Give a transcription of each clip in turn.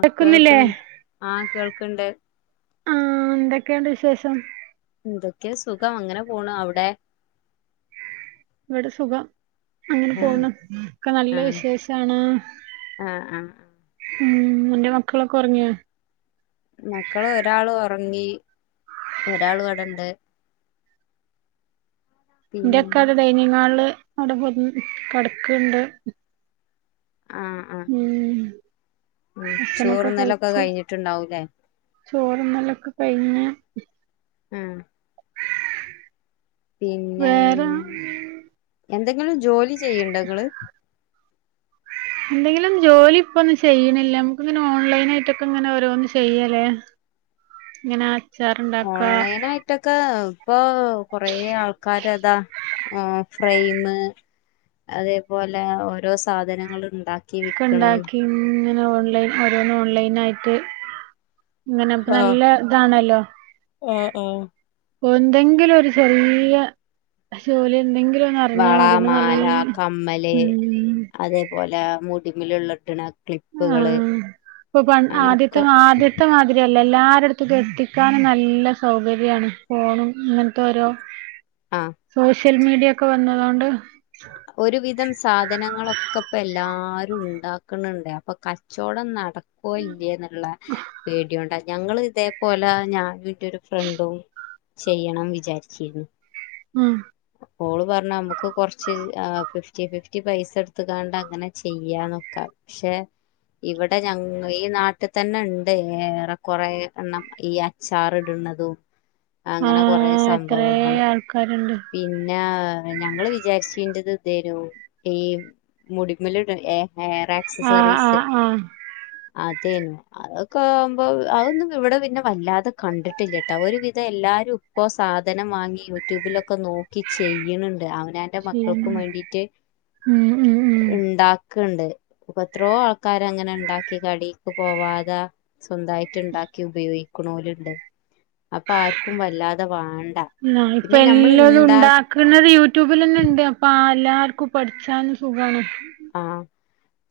കേൾക്കുന്നില്ലേ കേൾക്കണി ആഹ് കേൾക്കണ്ട് ആഹ് എന്തൊക്കെണ്ട് വിശേഷം? എന്തൊക്കെ സുഖം അങ്ങനെ പോണ്. അവിടെ? ഇവിടെ സുഖം അങ്ങനെ ആഹ് പോണം ഒക്കെ നല്ല ആഹ് വിശേഷാണ് ആഹ് ആഹ് ഉം കുഞ്ഞു മക്കളൊക്കെ ഉറങ്ങിയൊ മക്കൾ ഒരാള് ഉറങ്ങി ഒരാള് ഇവിടണ്ട് [inaudible] ഇന്റെയൊക്കെ അവിടെ ഡൈനിങ് ഹാള് അവിടെ കിടക്ണ്ട് ആഹ് ഉം മം ചോറ് ഭക്ഷണൊക്കെ തിന്നൽ ഒക്കെ കഴിഞ്ഞിട്ട്ണ്ടാവൂലേ ചോറുതിന്നലൊക്കെ കഴിഞ്ഞു ഉം പിന്നെ വേറെ എന്തെങ്കിലും ജോലി ചെയ്ണ്ടോ ഇങ്ങള് എന്തെങ്കിലും ജോലി ഇപ്പൊന്നും ചെയ്യണില്ല. നമുക്ക് ഇങ്ങനെ ഓൺലൈൻ ആയിട്ട്ഒക്കെ ഇങ്ങനെ ഓരോന്ന് ചെയ്യല്ലേ ഇങ്ങനെ അച്ചാർ ഉണ്ടാക്ക ഓൺലൈൻ ആയി ട്ടൊക്കെ ഇപ്പൊ കൊറേ ആൾക്കാര് അതാ ഫ്രെയിമ് അതേപോലെ ഓരോ സാധനങ്ങളും ഉണ്ടാക്കി ക്കെ ഉണ്ടാക്കി ഇങ്ങനെ ഓൺലൈൻ ഓരോന്ന് ഓൺലൈൻ ആയിട്ട് ഇങ്ങനെ അപ്പൊ ആഹ് നല്ല ഇതാണല്ലോ ആഹ് ആഹ് എന്തെങ്കിലും ഒരു ചെറിയ ജോലി എന്തെങ്കിലും അറിഞ്ഞാ വള മതി പിന്നെ മാല നല്ല പോലെ മുടിമലിട്ട്ണ് ആഹ് ഇപ്പൊ പറഞ്ഞ ആദ്യത്തെ അങ്ങനൊക്കെ മാത്രം ത്തെ മാതിരിയല്ല എല്ലാരുടുത്തും എത്തിക്കാൻ നല്ല സൗകര്യമാണ്. ഫോണും ഇങ്ങനത്തെ ഓരോ ആഹ് സോഷ്യൽ മീഡിയ ഒക്കെ വന്നതൊണ്ട് ഒരുവിധം സാധനങ്ങളൊക്കെ ഇപ്പോ എല്ലാരും ഉണ്ടാക്ക ക്ക്ണുണ്ട് അപ്പൊ കച്ചവടം നടക്കുവോ ഇല്ലേ എന്നുള്ള പേടിയൊണ്ട് ഞങ്ങള് ഇതേപോലെ ഞാനും ഇന്റെ ഒരു ഫ്രണ്ടും ചെയ്യണം വിചാരിച്ചിരുന്നു മം ഓള് പറഞ്ഞു നമുക്ക് കുറച്ച് ഫിഫ്റ്റി ഫിഫ്റ്റി പൈസ എടുത്ത്ക്കാണ്ട് അങ്ങനെ ചെയ്യാന്നോക്കെ ക്ഷെ ഇവിടെ ഞങ്ങ ഈ നാട്ടിൽ തന്നെ ഉണ്ട് ഏറെ കൊറെ എഹ് ഈ അച്ചാർ ഇടുന്നതും അങ്ങനെ കൊറെ സംഭവങ്ങള് കരണ്ട് പിന്നെ ഞങ്ങള് വിചാരിച്ചീണ്ടത് ഇതെരു ഈ? മുടിമേല് ഇടു ഏഹ് ഹെയർ ആഹ് ആക്സസറീസ് ആഹ് ആഹ് അതേന്നെ അതൊക്കെ ആകുമ്പോ അതൊന്നും ഇവിടെ പിന്നെ വല്ലാതെ കണ്ടിട്ടില്ലാട്ടോ ഒരു വിധം എല്ലാരും ഇപ്പോ സാധനം വാങ്ങി യൂട്യൂബിലൊക്കെ നോക്കി ചെയ്യണണ്ട് അവനാ ന്റെ ചെയ്യണം മക്കൾക്കും വേണ്ടിട്ട് ഉം ഉം ഉം ഉണ്ടാ ഒക്കെണ്ട് ഇപ്പൊ എത്രയോ ആൾക്കാര് അങ്ങനെ ഉണ്ടാക്കി കടി ഒക്കെ പോവാതെ സ്വന്തമായിട്ട് ഉണ്ടാക്കി ഉപയോഗിക്കണോലുണ്ട് അപ്പൊ ആർക്കും വല്ലാതെ വേണ്ട ഇ ഇപ്പൊ എല്ലോതും ഉണ്ടാ ക്കണത് യൂട്യൂബിൽ അന്നെ ഉണ്ട് അപ്പൊ എല്ലാർക്കും പഠിച്ചാനും സുഖമാണ് ആഹ്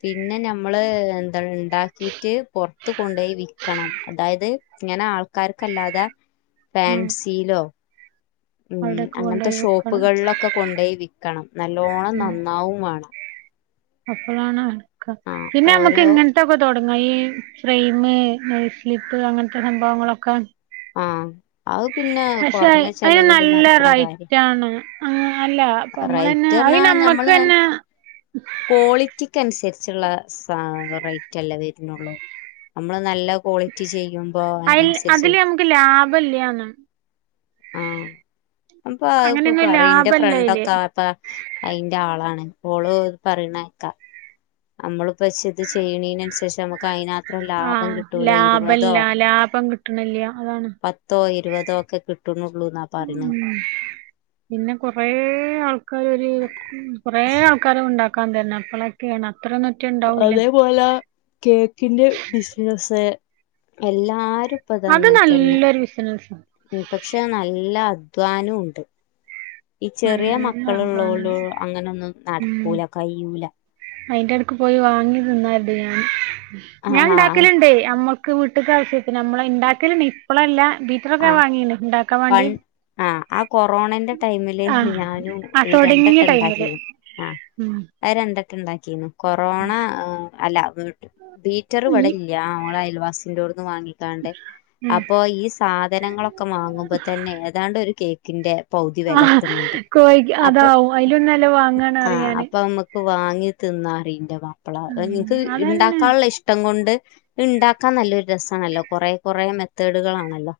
പിന്നെ നമ്മള് എന്താ ഉണ്ടാക്കിട്ട് പുറത്ത് കൊണ്ടപോയി വിക്കണം അതായത് ഇങ്ങനെ ആൾക്കാർക്കല്ലാതെ ആഹ് ഫാൻസിയിലോ ഉം അവിടൊക്കെ അങ്ങനത്തെ കൊണ്ടോയി വെക്കണം ഷോപ്പുകളിലൊക്കെ കൊണ്ടോയി വിൽക്കണം നല്ലോണം ഉം നന്നാവും വേണം അപ്പളാണ് ക്ക ആഹ് പിന്നെ നമുക്ക് ഓരോ ഇങ്ങന ഇട്ടൊക്കെ തൊടങ്ങാ ഈ ഫ്രെയിംമ് നെയിം സ്ലിപ്പ് അങ്ങനത്തെ സംഭവങ്ങളൊക്കെ ആഹ് അത് പിന്നെ പക്ഷെ കുറഞ്ഞ അതിന് ചെലവില് നല്ല നടക്കണ കാര്യം റൈറ്റ് ആണ് അല്ല അപ്പൊ നമ്മളന്നെ അത് റൈറ്റ്റിഞ്ഞാ നമ്മക്ക് ഞമ്മള് തന്നെ കോളി റ്റിക്ക് അനുസരിച്ചുള്ള സ റേറ്റ് അല്ലേ വരുന്നുള്ളൂ നമ്മള് നല്ല ക്വാളിറ്റി ചെയ്യുമ്പോ അതിനനുസരിച്ച് ലാഭം ഇല്ലയാന്ന് ആഹ് അപ്പൊ അത് ഇപ്പൊ അങ്ങനെയൊന്നും പറയും ഇന്റെ ലാഭല്ല അയില് ഫ്രണ്ടൊക്കെ അപ്പൊ അയിന്റെ ആളാണ്, ഓള് പറേണേക്കാം നമ്മളിപ്പച്ച് ഇത് ചെയ്യ്ണീനനുസരിച്ച് നമ്മുക്ക് അയിനാ ആഹ്, ലാഭം ഇല്ല ലാഭം കിട്ടണില്യാ അതാണ്. പത്തോ, ഇരുപതോ ഒക്കെ കിട്ടുന്നുള്ളൂന്നാ പ ഉം, പിന്നെ കൊറേ ആൾക്കാര് ഒര് കൊറെ ആൾ ക്കരം ഉണ്ടാക്കാ തന്നെ, എപ്പോളൊക്കെയാണ്, അത്ര നെറ്റ് ഉണ്ടാവൂല. അത്പോലെ കേക്കിന്റെ ബിസിനസ്സ്, എല്ലാരും ഇപ്പ ഇത് അത് അങ്ങനെ തന്നെ നല്ലൊരു ബിസിനസ്സാ പക്ഷെ, നല്ല അധ്വാനവും ഉണ്ട്. ഈ ചെറിയ നല്ല മക്കള് ഉള്ളോളു അധ്വാനാണ് അങ്ങനൊന്നും ഉം നടക്കൂല, കഴിയൂല. അയിന്റെ എടക്ക് പോയി വാങ്ങി തിന്നാരുണ്ട് ഞാൻ, ഞാൻ ആഹ് ഉണ്ടാക്കലുണ്ടേ. അമ്മ ക്ക് വീട്ട്ക് ആവശ്യത്തിന്, നമ്മള് ഉണ്ടാക്കലണ്ട് ഇപ്പളല്ല, വീട്ടിലൊക്കെ ആഹ് വാങ്ങീണ് ഉണ്ടാക്കാൻ പൺ വാണ്ടി. ആഹ് ആ കൊറേണേന്റെ.. ടൈമില് ആഹ് ഞാനും ആ ഒരു തൊടങ്ങിയ രണ്ടെട്ടം ടൈമില് ഉണ്ടാക്കിക്ണ്. ആഹ് ഉം അത് രണ്ടെട്ടം ഉണ്ടാക്കികണ്. കൊറോണ... അല്ല, ബീറ്ററ് ഈ ഇവടെയില്യാ ഓളെ അയൽവാസിന്റോട്ന്ന് വാങ്ങി. താണ്ട്, ഉം അപ്പൊ ഈ സാധനങ്ങളൊക്കെ വാങ്ങുമ്പോ തന്നെ ഏതാണ്ട് ഒരു കേക്കിന്റെ. പൗതി വെല ആഹ് എത്ത്ണണ്ട് കോയ്ക്ക് അപ്പൊ അതാവും, അയിലൊന്നുല്ല വാങ്ങാന് അറിയാന്. ഇപ്പൊ വാങ്ങി തിന്നാ അറിയില്ല അപ്പളാ അ ഉം നിക്ക് അതന്നെ ഇണ്ടാക്കാനുള്ള ഇഷ് ട്ടം കൊണ്ട്, ഇത് ഉണ്ടാക്കാൻ നല്ലൊരു രസാണല്ലോ, കുറേ കുറേ മെത്തേഡുകളാണല്ലോ.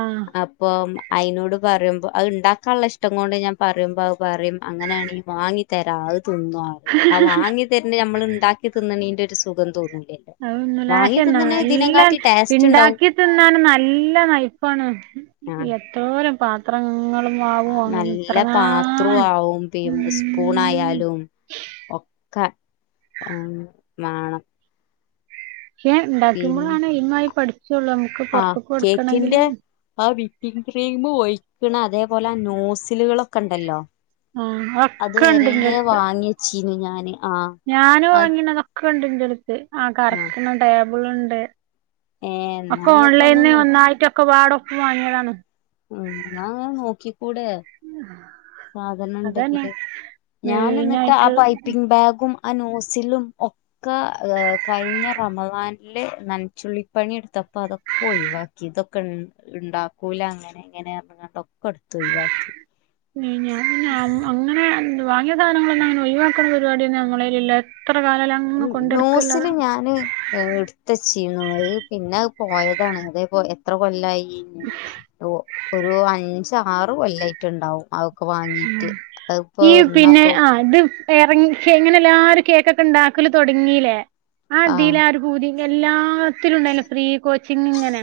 ആഹ് അപ്പൊ അതിനോട് പറയുമ്പോ, അത് ഉണ്ടാക്കാനുള്ള ഇഷ്ടം കൊണ്ട് ഞാൻ പറയുമ്പോ അത് പറയും, അങ്ങനെയാണെങ്കി വാങ്ങി വാങ്ങി തരാ അത് തിന്നോ പറയും. ആ വാങ്ങി തര്ണത് നമ്മൾ ഉണ്ടാക്കി തിന്നണീന്റെ ഒരു സുഖം തോന്നൂലേ. അത് [unintelligible] നല്ലം ടേസ്റ്റ് ഇണ്ടാവും ഉണ്ടാക്കി തിന്നാനും നല്ല നയിപ്പാണ്, ആഹ് എത്രോരം പാത്രങ്ങളും മാവും അങ്ങനെ നല്ല പാത്രവും എത്രങ്ങാനും ആവും, പിൻസ്പൂൺ ഉം ആയാലും ഒക്കെ ആഹ് വേണം. പക്ഷെ പിന്നെ ഉണ്ടാക്കുമ്പോളാണ് എയിം ആയിട്ട് പഠികൊള്ളൂ, നമുക്ക് ആഹ് പുറത്ത്ക്ക് കേക്കിന്റെ കൊടുക്കണെങ്കിലും. ആ വിപ്പിംഗ് ക്രീമ് ഒഴിക്ക്ണ അതേപോലെ ആ നോസിലുകളൊക്കെ ഉണ്ടല്ലോ? ആഹ് അത് അതൊക്കെ ഉണ്ട് വരേ വാങ്ങി വെച്ചീനു ഞാന് ആഹ് ഞാനു അത് വാങ്ങീനിയത്, അതൊക്കെ ഉണ്ട് ഇന്റെടുത്ത്, ആ ആഹ് കറക്ക്ണ ടേബിള് ഉണ്ട്. ഏ എന്നാ ഒക്കെ ഇങ്ങക്ക് ഒന്ന് ഓൺലൈന് നോക്കി ഒന്നായിട്ടൊക്കെപാടെ ഒപ്പം വാങ്ങിയതാണ്. ആഹ്, ഇന്നാ അങ്ങനെ നോക്കിക്കൂടെ? സാധനം അതന്നെ ഉണ്ടെങ്കില്, ഞാന് ഇന്നട്ട് ആ മെയിനായിട്ട് പൈപ്പിംഗ് ബാഗും ആ നോസിലും, ഒക്കെ ഒക്കെ കഴിഞ്ഞ റമസാനില് നനച്ചുള്ളിപ്പണി എടുത്തപ്പോ അതൊക്കെ ഒഴിവാ ക്കി ഇതൊക്കെ ഉ ഉണ്ടാക്കൂല അങ്ങനെ ഇങ്ങനെ പറഞ്ഞിക്കാണ്ട് ഒക്കെ ഇടുത്തു ഒഴിവാക്കി. ഞാൻ പിന്നെ അങ്ങനെ വാങ്ങിയ സാധനങ്ങളൊന്നും അങ്ങനെ ഒഴിവാക്ക ഒഴിവാക്ക്ണ പരിപാടി ഒന്നുംഞങ്ങളിലില്ല. എത്ര കാല നോസില് ഞാന് ഇട്ത്ത് വെച്ചീർന്നു, അത് പിന്നെ അത് പോയതാണ്. അത് എത്ര കൊല്ലായി? ഉം, ഒ ഒരു അഞ്ചു ആറ് കൊല്ലായിട്ട്ണ്ടാവും. ഉം, ഈ പിന്നെ ആ ഇത് എറങ്ങി കെ ഇങ്ങനെ എല്ലാരും കേക്കൊക്കെ ഉണ്ടാക്കല് തുങ്ങീലെ, ആ ആഹ് ഇതീല് ആരു പൂതി, എല്ലാത്തിലും ഉണ്ടായില്ല ഫ്രീ കോച്ചിങ് ഇങ്ങനെ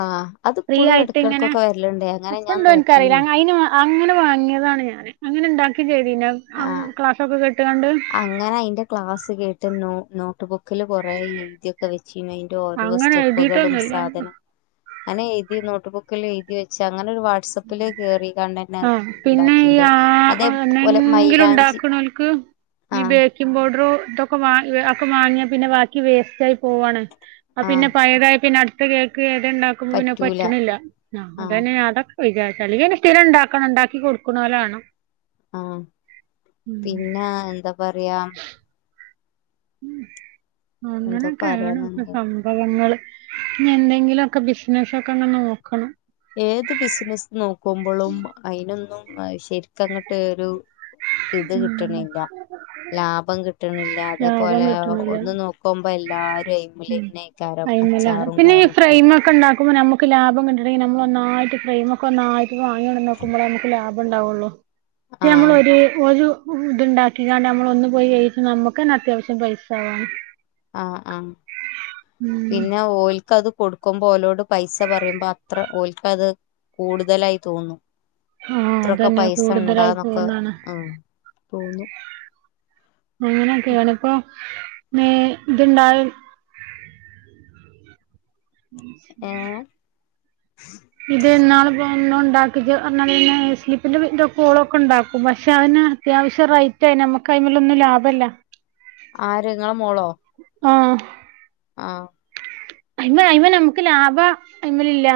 ആഹ് ഫ്രീ അതിപ്പോഴും ആയിട്ട് ഇങ്ങനെ, ഇടക്കിടക്കൊക്കെ വരലുണ്ട് അങ്ങനെ ഇപ്പോ ഞാൻ ഇണ്ടോന്ന് എനിക്കറീല. നോക്കീനു അയിന് അങ്ങനെ വാങ്ങിയതാണ് ഞാന്. അങ്ങനെ ഉണ്ടാക്കിം ചെയ്തീന് ക്ലാസ്സൊക്കെ കേട്ട്കാണ്ട്. ഇങ്ങനെ അതിന്റെ ക്ലാസ് കേട്ട് നോ നോട്ട് ബുക്കിൽ കുറേ എഴുതി ഒക്കെ വെച്ചീന്നു. ങ്ങട്ട് ഓരോ അങ്ങനെ സ്റ്റെപ്പുകളും, എഴുതിയിട്ടൊന്നുമില്ല സാധനം അങ്ങനെ എഴുതി നോട്ട്ബുക്കില് എഴുതി വെച്ച് അങ്ങനെ ഒരു വാട്സപ്പില് കേറിക്കാണ്ടന്നെ ആഹ് പിന്നെ ഈ ഉണ്ടാക്കിന്റെ ആ അതേപോലെ എന്നെങ്കിലും മൈലാഞ്ചി ഉണ്ടാക്കണോർക്ക് ഈ ആഹ് ബേക്കിങ്‌ പൗഡറ് ഇതൊക്കെ വാങ്ങി ഒക്കവാങ്ങിയാ പിന്നെ ബാക്കി വേസ്റ്റായി പോവാണ് അ പിന്നെ ആഹ് പഴയതായ പിന്നെ അടുത്ത കേക്ക് ഏതെണ്ടാക്കുമ്പോ പിന്നെ പറ്റൂല പറ്റണില്ല ആ ആഹ് അതന്നെ ഞാ അതൊക്കെ വിചാരിച് അല്ലെങ്കിൽ പിന്നെ സ്ഥിരം ഉണ്ടാക്കണം ഉണ്ടാക്കി കൊടുക്കുണോലാവണം ആഹ് പിന്ന എന്ത പറയാ എന്തോ അങ്ങനക്കെ പറയാൻ ആണ്ഇപൊ സം നിന്നത് സംഭവങ്ങള് ഇഞ് എന്തെങ്കിലൊക്കെ ബിസിനസൊക്കെ അങ്ങ് നോക്കണം ഏത് ബിസിനസ് നോക്കുമ്പൊളും അയിനൊന്നും ശരിക്കങ്ങട്ട് ഒരു ഇത് ഉം കിട്ട്ണില്ല ലാഭം കിട്ട്ണില്ല ലാഭം അതേപോലെ കിട്ടണില്ല ഒന്ന്‌ നോക് ക്കുമ്പോ എല്ലാരും ഐമൽ ത്ന്നെക്കാരം അച്ചാറും കാര്യം ഫ്രെയിമോക്കെണ്ടാക്കുമ്പോ നമു ക്ക് ലാഭം കിട്ടണെങ്കി നമ്മളൊന്നായിട്ട് ഫ്രൈമക്കൊന്നായിട്ട് വാങ്ങികൊണ്ടന്നു നോക്കുമ്പള ന്മുക്ക് ലാഭണ്ടാവുള്ളു മ ആഹ് [unintelligible] ഇത് ഒരു ഇതുണ്ടാക്കിക്കാണ്ട് നമ്മളൊന്ന്‌ പോയി എഴുതി നമുക്കന്നെ അത്യാവശ്യം പൈസ ആവാണ് ആ ആഹ് ഉം പിന്നെ ഓൽക്കത് കൊടുക് ക്കുമ്പോ ഓലോട് പൈസ പറയുമ്പൊ അത്ര ഓൽക്കത് കൂടുതലായി തോന്നും ആഹ് ത്രക്കെ അതന്നെ പൈസ കൂടുതലായി ഉണ്ടാന്നൊക്കെ പോകുന്നാണ് ആഹ് മം തോന്നും അങ്ങനെക്കേയാണിപ്പം നേ ഇത്ണ്ടായും പിശുക്കാ ഏഹ് ഇതിന്നാള്പ്പം എണ്ണം ഉണ്ടാക്കിച്ച് പറഞ്ഞാപിന്നെ സ്ലിപ്പിന്റെ വിന്റെ കോളൊക്കെ ഉണ്ടാക്കും പക്ഷെ അതിന് അത്യാവശ്യം റൈ റ്റേ നമ്മക്കൈമേലൊന്നും ലാഭല്ല ആര് ങ്ങള മോളോ ആഹ് ആഹ് അയ്മ അയ്മ നമ്ക്ക് ലാഭ അയ്മലില്ല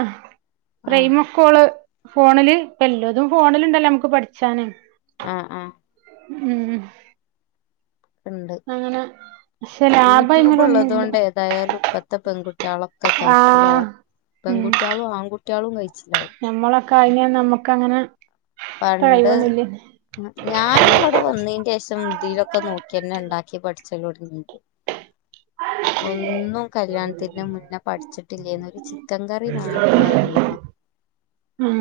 ആഹ് ഫ്രൈമക്കോള് ഫോണില് പ്പ എല്ലതും ഫോണിലു ണ്ടല്ലോമക്ക് പഠിച്ചാന് ആഹ് ആഹ് ഊം അങ്ങനെ പക്ഷെ ലാഭം അയ്മലൊന്നുല്ല യൂട്യൂബുള്ളതൊണ്ട് ഏതായാലും ഇപ്പത്തെ പെൺകുട്ടികളൊക്കെ കയി ആഹ് ച്ചലാവും ഉം പെൺകുട്ടികളും ആൺകുട്ടികളും കയിച്ചല്ലാവും ഞമ്മളൊക്കെ ആയിനെ നമ്മക്ക ങ്ങനെ പണ്ട് ഞാനുംവിടെ വന്നീന്റെഷം തിലൊക്കെ നോക്കി കിന്നണ്ടാക്കി പഠിച്ചലുടങ്ങിയത് ഒന്നും കല്യാണത്തിന്റെ മുന്നെ പഠിച്ചിട്ടില്ലേന്നൊര് ഒരു ചിക്കൻ കറി മാത്രം അറിയുന്ന്‌ ഉം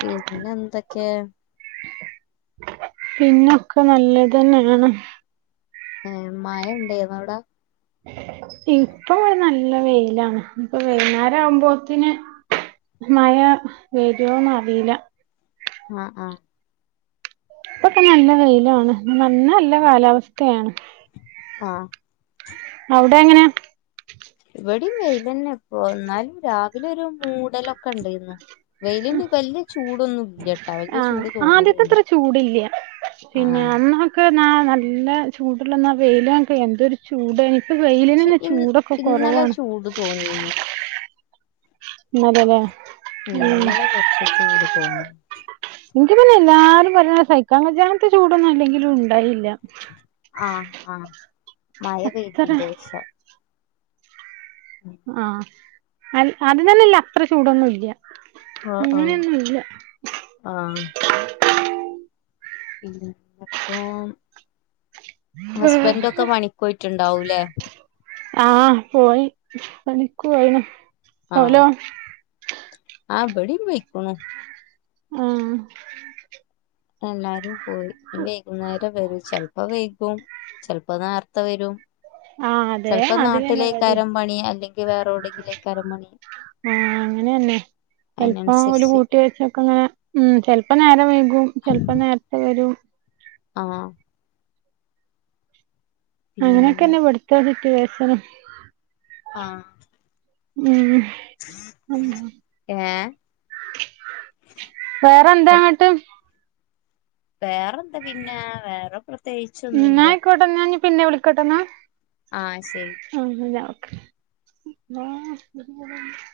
പിന്നെന്തക്കെ പിന്നൊക്കെ നല്ലതന്നെയാണ് എ മയണ്ടായിരുന്നവിടെ ഇപ്പൊ ഒരു നല്ല വെയിലാണ് ഇപ്പ വൈന്നേരാവുമ്പോത്തിന് മയ വെരുവോനറിയില്ല അഹ് അഹ് പ്പൊക്കെ നല്ല വെയിലാണ് ഇന്ന് നല്ല കാലാവസ്ഥയാണ് ആഹ് അവിടെങ്ങനെ ഇവിടേം വെയിലന്നെപ്പോ ന്നാലും രാവിലെ ഒരു മൂടലൊക്കെണ്ടായിന്നു വെയിലിന് വല്ല്യ ചൂടൊന്നും ഇല്ലട്ടാ വല്ല്യ ചൂട് തോന്ന്‌ തത്ര ചൂടില്ല പിന്നെ അന്നാക്ക് ന നല്ല ചൂടുള്ളെന്ന വെയിലാമ്പ എന്തരു ചൂടായ്ന്ന്‌ ഇപ്പ പക്ഷെ വെയിലിനന്നെ ഇ ചൂടൊക്കെ ഇന്നലെ കുറവാണ് ചൂട് തോന്നിന്ന് ഇന്നലെലേ ഉ ഉം ഇന്നല്ലെ കുറച്ച് ചൂട് തോന്നും എനിക്ക് പിന്നെ എല്ലാരും പറയ സഹിക്കാംനത്തെ ചൂടൊന്നും അല്ലെങ്കിലും ഉണ്ടായില്ല ആഹ്ആഹ് മഴ അത്ര പെയ്തിന്റെ ശേഷം ആഹ് അ അത് തന്ന ഇല്ല അത്ര ചൂടൊന്നും ഇല്ല അഹ് ആഹ് അങ്ങനെയൊന്നും ഇല്ല ആഹ് ഇല്ല അപ്പൊ ഹസ്ബൻഡൊക്കെ പണിക്കോയിട്ടുണ്ടാവൂലേ ആഹ് പോയി പണിക്ക് പോയിന ആഹ് ആബടി പോയ്ക്കണു ആഹ് എല്ലാരും പോയി വൈകുന്നേരം വരും ചിലപ്പോ വൈ കും, ചിലപ്പോൾ നേരത്തെ വരും. ആഹ് അതെ ചെലപ്പോ അതിലെന്നെ ഇവടിം നാട്ടിലേക്കാരം പണി അല്ലെങ്കിൽ വേറെ എവിടെങ്കിലേക്കാരം പണി. ആഹ്, അങ്ങനെ തന്നെ ചിലപ്പോൾ ഓല് അയിനനുസരിച്ച് കൂട്ടി വെച്ചക്ക അങ്ങനെ ഉം ചെലപ്പോൾ നേരം വൈകും ചെലപ്പോൾ നേരത്തെ വരും. ആഹ് പിന്നെ അങ്ങനെയൊക്കെന്നെ ഇവിട്ത്തെ സിറ്റ്വേഷനും ആഹ് ഉം, ഉം ഏഹ് വേറെന്താങ്ങട്ട്? വേറെന്താ പിന്നെ വേറെ പ്രത്യേകിച്ചൊന്നുല്ല. ഇപ്പൊ ഇന്നാ പിന്നെ വിളിക്കട്ടന്നാ. ആഹ്, ശരി. [unintelligible]